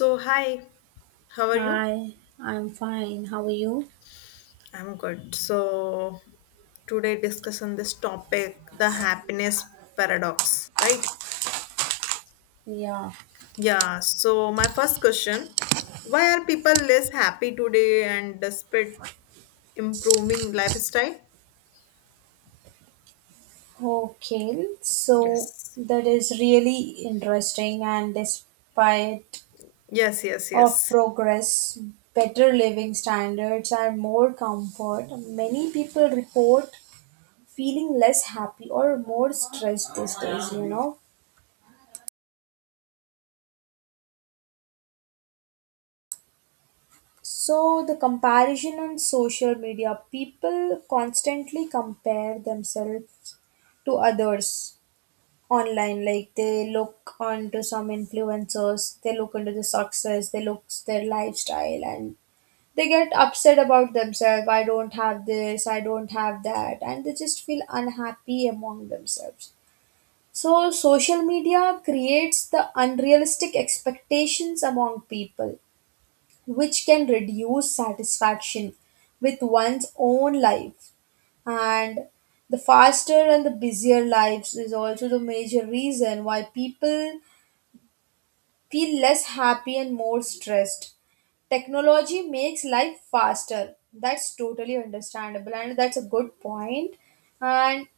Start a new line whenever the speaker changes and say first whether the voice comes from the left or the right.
left: So, hi, how are you?
right: Hi, I'm fine. How are you?
left: I'm good. So, today discussion this topic, the happiness paradox, right?
right: Yeah,
left: Yeah, so my first question, why are people less happy today and despite improving lifestyle?
right: okay. So
left: Yes.
right: that is really interesting and despite
left: Yes, yes,
right: of
left: yes.
right: progress, better living standards and more comfort, many people report feeling less happy or more stressed these days, you know. So the comparison on social media, people constantly compare themselves to others online, like they look onto some influencers, they look into the success, they look their lifestyle, and they get upset about themselves. I don't have this, I don't have that, and they just feel unhappy among themselves. So social media creates the unrealistic expectations among people, which can reduce satisfaction with one's own life. And the faster and the busier lives is also the major reason why people feel less happy and more stressed. Technology makes life faster. That's totally understandable, and that's a good point. And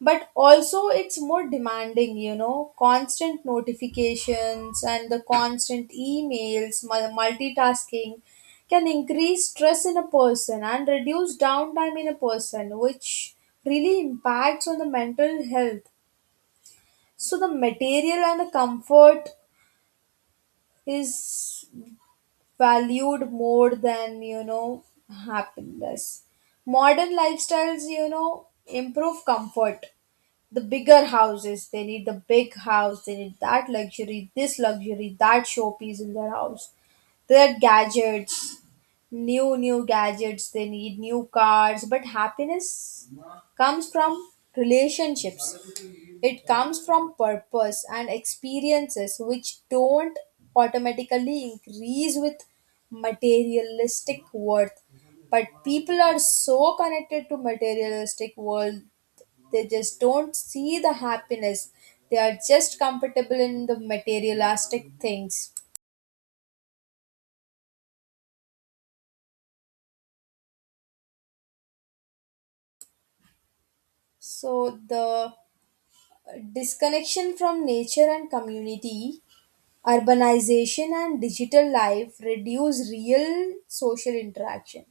right: but also it's more demanding, you know, constant notifications and the constant emails, multitasking can increase stress in a person and reduce downtime in a person, which really impacts on the mental health. So the material and the comfort is valued more than, you know, happiness. Modern lifestyles, you know, improve comfort, the bigger houses. They need the big house, they need that luxury, this luxury, that showpiece in their house. Their gadgets, new gadgets, they need new cars. But happiness comes from relationships, it comes from purpose and experiences, which don't automatically increase with materialistic worth, but people are so connected to materialistic world they just don't see the happiness. They are just comfortable in the materialistic things. So the disconnection from nature and community, urbanization and digital life reduce real social interaction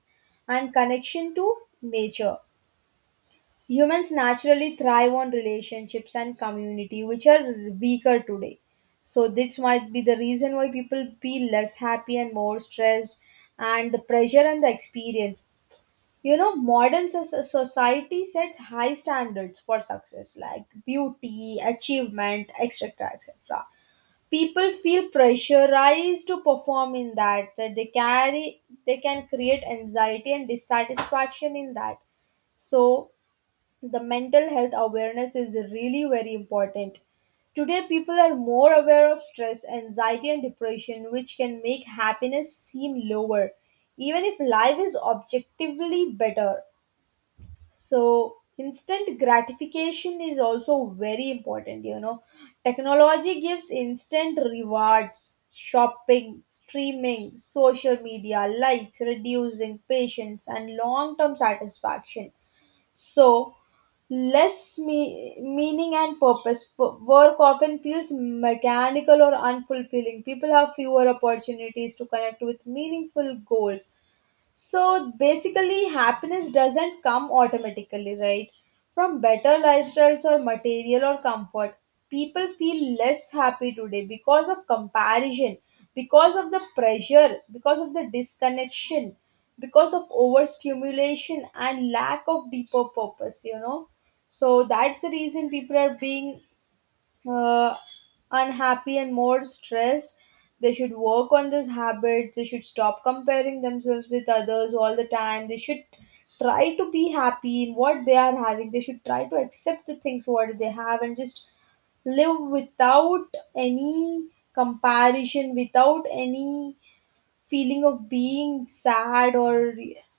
right: and connection to nature. Humans naturally thrive on relationships and community, which are weaker today. So, this might be the reason why people feel less happy and more stressed, and the pressure and the experience. You know, modern society sets high standards for success, like beauty, achievement, etc. etc. People feel pressurized to perform in that, that they carry, they can create anxiety and dissatisfaction in that. So the mental health awareness is really very important. Today, people are more aware of stress, anxiety, and depression, which can make happiness seem lower, even if life is objectively better. So, instant gratification is also very important. You know, technology gives instant rewards, shopping, streaming, social media, likes, reducing patience and long term satisfaction. So, meaning and purpose. Work often feels mechanical or unfulfilling. People have fewer opportunities to connect with meaningful goals. So basically, happiness doesn't come automatically, right? From better lifestyles or material or comfort. People feel less happy today because of comparison, because of the pressure, because of the disconnection, because of overstimulation and lack of deeper purpose, you know. So that's the reason people are being uh, unhappy and more stressed. They should work on these habits. They should stop comparing themselves with others all the time. They should try to be happy in what they are having. They should try to accept the things what they have and just live without any comparison, without any feeling of being sad or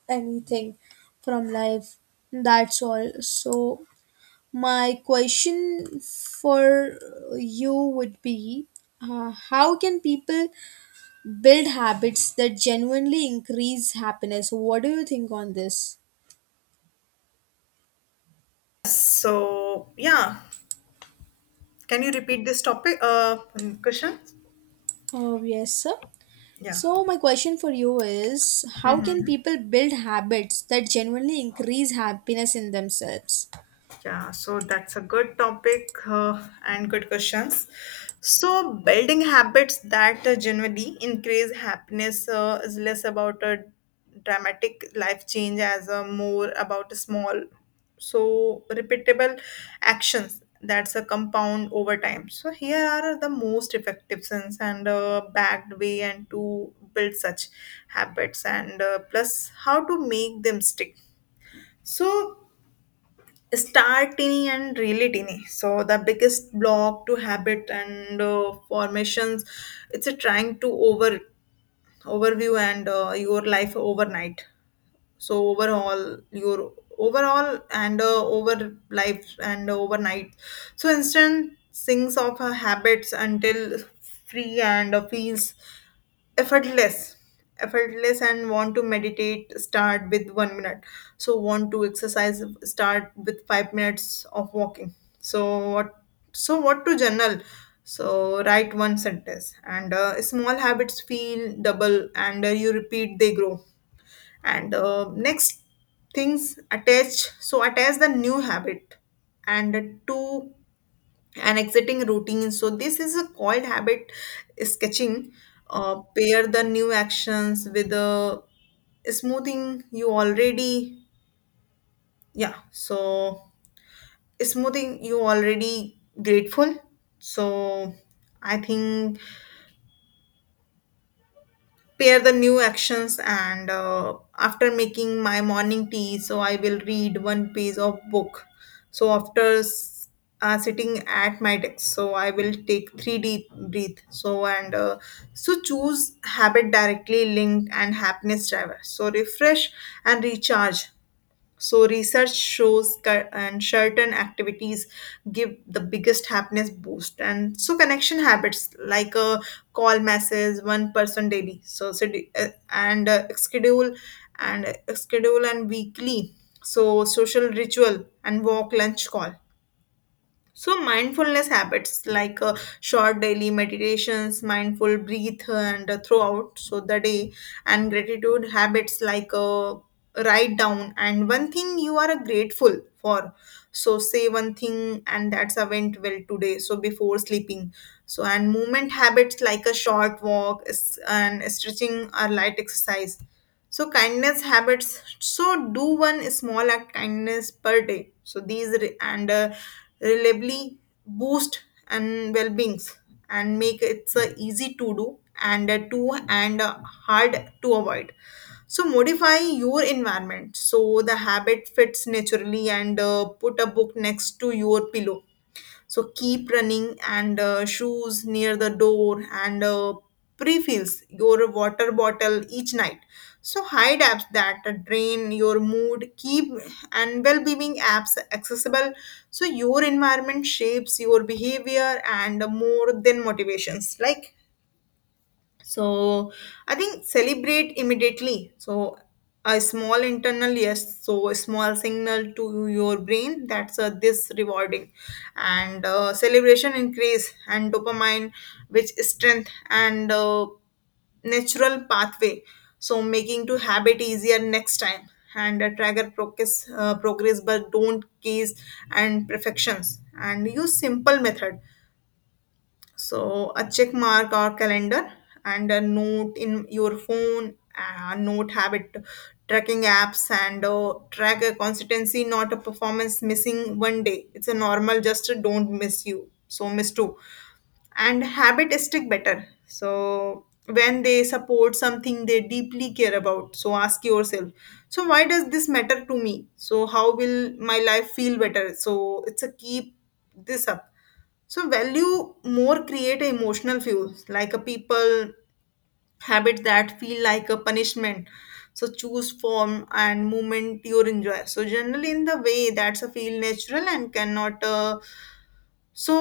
right: anything from life. That's all. So my question for you would be, how can people build habits that genuinely increase happiness? What do you think on this?
left: So, yeah, can you repeat this topic question?
right: Oh, yes, sir.
left: Yeah.
right: So, my question for you is how can people build habits that genuinely increase happiness in themselves?
left: Yeah, so that's a good topic and good questions. So, building habits that generally increase happiness is less about a dramatic life change as a more about a small, so repeatable actions that's a compound over time. So, here are the most effective sense and backed way and to build such habits and plus how to make them stick. So start teeny and really teeny so the biggest block to habit and formations it's a trying to overview and your life overnight so overall your overall and over life and overnight so instant sinks of her habits until free and feels effortless and want to meditate start with one minute so want to exercise start with 5 minutes of walking so what so what to journal so write one sentence and small habits feel double and you repeat they grow and next things attach so attach the new habit and to an exiting routine so this is a called habit sketching pair the new actions with the smoothing you already yeah so smoothing you already grateful so I think pair the new actions and after making my morning tea so I will read one page of book so after sitting at my desk so I will take three deep breath so and so choose habit directly linked and happiness driver so refresh and recharge so research shows cur- and certain activities give the biggest happiness boost. And so connection habits like a call message one person daily. So sed- and schedule and weekly. So social ritual and walk lunch call. So mindfulness habits like short daily meditations, mindful breath, and throughout so the day, and gratitude habits like write down and one thing you are grateful for. So say one thing, and that's a went well today. So before sleeping, so and movement habits like a short walk and stretching or light exercise. So kindness habits. So do one small act kindness per day. So these re- and reliably boost and well beings and make it's easy to do and to and hard to avoid. So modify your environment so the habit fits naturally and put a book next to your pillow so keep running and shoes near the door and pre-fills your water bottle each night. So hide apps that drain your mood, keep and well-being apps accessible. So your environment shapes your behavior and more than motivations. Like so I think celebrate immediately. So a small internal yes, so a small signal to your brain that's this rewarding, and celebration increase and dopamine, which strength and natural pathway. So making to habit easier next time and trigger progress, but don't case and perfections. And use simple method so a check mark or calendar and a note in your phone, a note habit tracking apps and track a consistency, not a performance missing one day. It's a normal, just don't miss you. So miss two. And habit stick better. So when they support something they deeply care about. So ask yourself, so why does this matter to me? So how will my life feel better? So it's a keep this up so value more create a emotional fuels like a people habit that feel like a punishment. So choose form and movement you enjoy. So generally in the way that's a feel natural and cannot so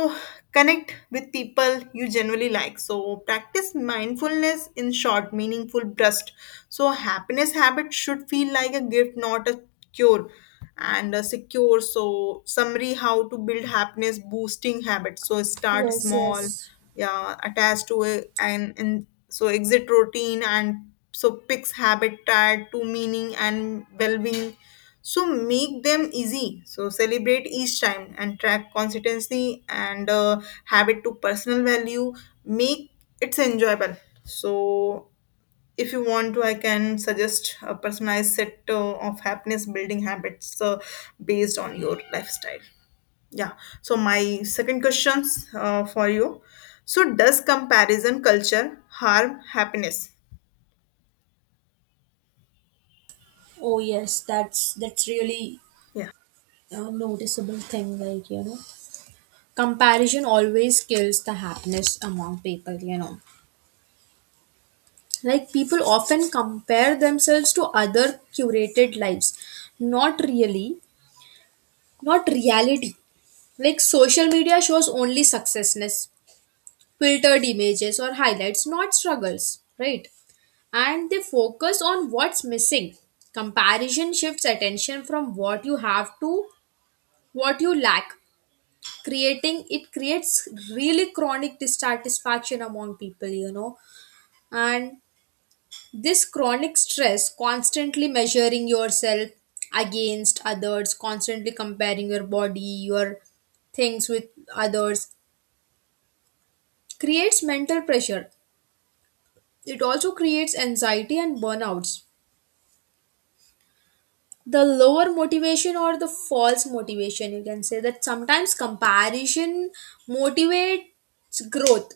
left: connect with people you generally like. So practice mindfulness in short, meaningful burst. So happiness habit should feel like a gift, not a cure. And a secure. So summary: how to build happiness boosting habits. So start
right: Yes,
left: small,
right: yes.
left: yeah, attached to it, and so exit routine and so picks habit tied to meaning and well-being so make them easy. So celebrate each time and track consistency and habit to personal value. Make it's enjoyable. So if you want to, I can suggest a personalized set of happiness building habits based on your lifestyle. Yeah. So my second questions for you. So does comparison culture harm happiness?
right: Oh, yes. That's really
left: Yeah.
right: a noticeable thing. Like, you know. Comparison always kills the happiness among people, you know. Like, people often compare themselves to other curated lives. Not really, not reality. Like, social media shows only successness, filtered images or highlights, not struggles, right? And they focus on what's missing. Comparison shifts attention from what you have to what you lack. Creating it creates really chronic dissatisfaction among people, you know. And this chronic stress, constantly measuring yourself against others, constantly comparing your body, your things with others, creates mental pressure. It also creates anxiety and burnouts. The lower motivation or the false motivation, you can say that sometimes comparison motivates growth,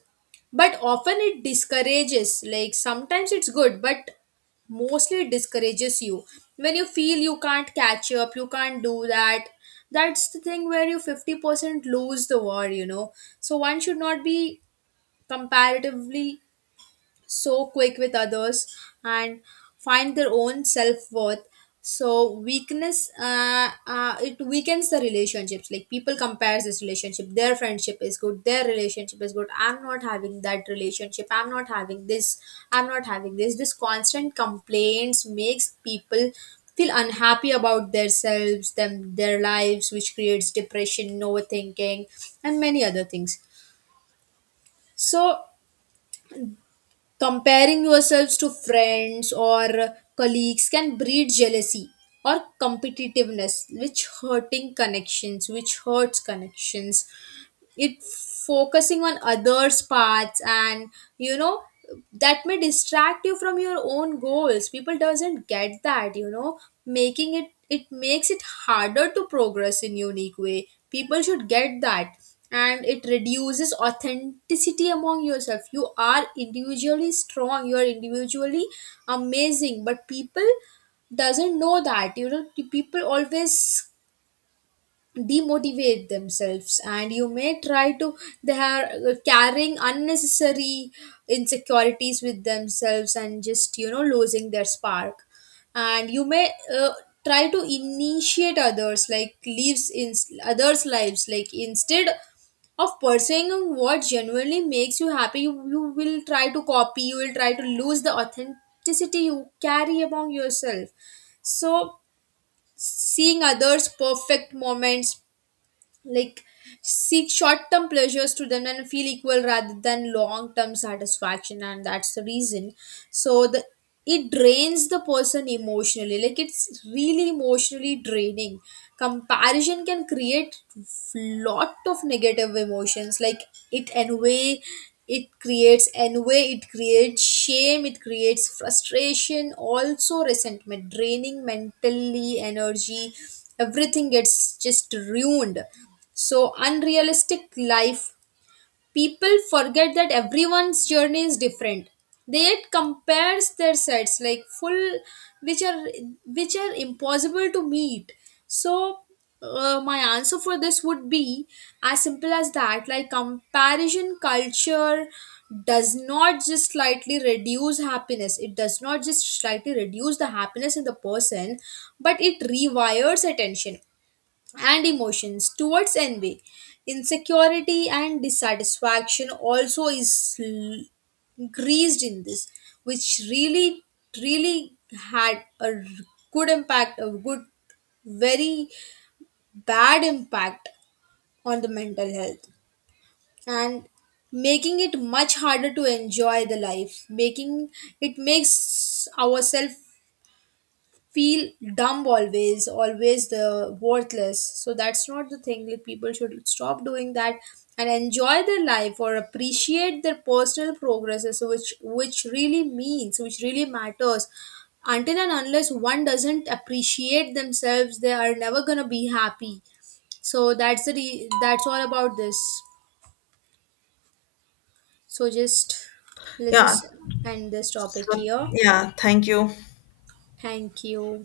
right: but often it discourages. Like, sometimes it's good, but mostly it discourages you when you feel you can't catch up, you can't do that. That's the thing where you 50% lose the war, you know. So one should not be comparatively so quick with others and find their own self-worth. So weakness, it weakens the relationships. Like people compares this relationship, their friendship is good, their relationship is good, I'm not having that relationship, I'm not having this, I'm not having this. This constant complaints makes people feel unhappy about themselves, them, their lives, which creates depression, overthinking and many other things. So comparing yourselves to friends or colleagues can breed jealousy or competitiveness, which hurting connections, which hurts connections. It focusing on others paths and, you know, that may distract you from your own goals. People doesn't get that, you know. Making it, it makes it harder to progress in unique way. People should get that. And it reduces authenticity among yourself. You are individually strong, you are individually amazing, but people doesn't know that, you know. The people always demotivate themselves and you may try to, they are carrying unnecessary insecurities with themselves and just, you know, losing their spark. And you may try to initiate others like lives in others lives. Like, instead of pursuing what genuinely makes you happy, you will try to copy, you will try to lose the authenticity you carry among yourself. So seeing others perfect moments, like, seek short-term pleasures to them and feel equal rather than long-term satisfaction, and that's the reason. So the it drains the person emotionally. Like, it's really emotionally draining. Comparison can create lot of negative emotions, like it envy, it creates envy, it creates shame, it creates frustration, also resentment, draining mentally energy, everything gets just ruined. So unrealistic life, people forget that everyone's journey is different. They yet compares their sets like full, which are which are impossible to meet. So, my answer for this would be as simple as that. Like, comparison culture does not just slightly reduce happiness, it does not just slightly reduce the happiness in the person, but it rewires attention and emotions towards envy, insecurity and dissatisfaction, also is greased in this, which really really had a good impact, a good, very bad impact on the mental health, and making it much harder to enjoy the life, making it, makes ourselves feel dumb always, always the worthless. So that's not the thing. Like, people should stop doing that and enjoy their life or appreciate their personal progresses, which really means, which really matters. Until and unless one doesn't appreciate themselves, they are never going to be happy. So that's all about this. So just, let's
left: Yeah.
right: just end this topic
left: So
right: here.
left: yeah. Thank you.
right: Thank you.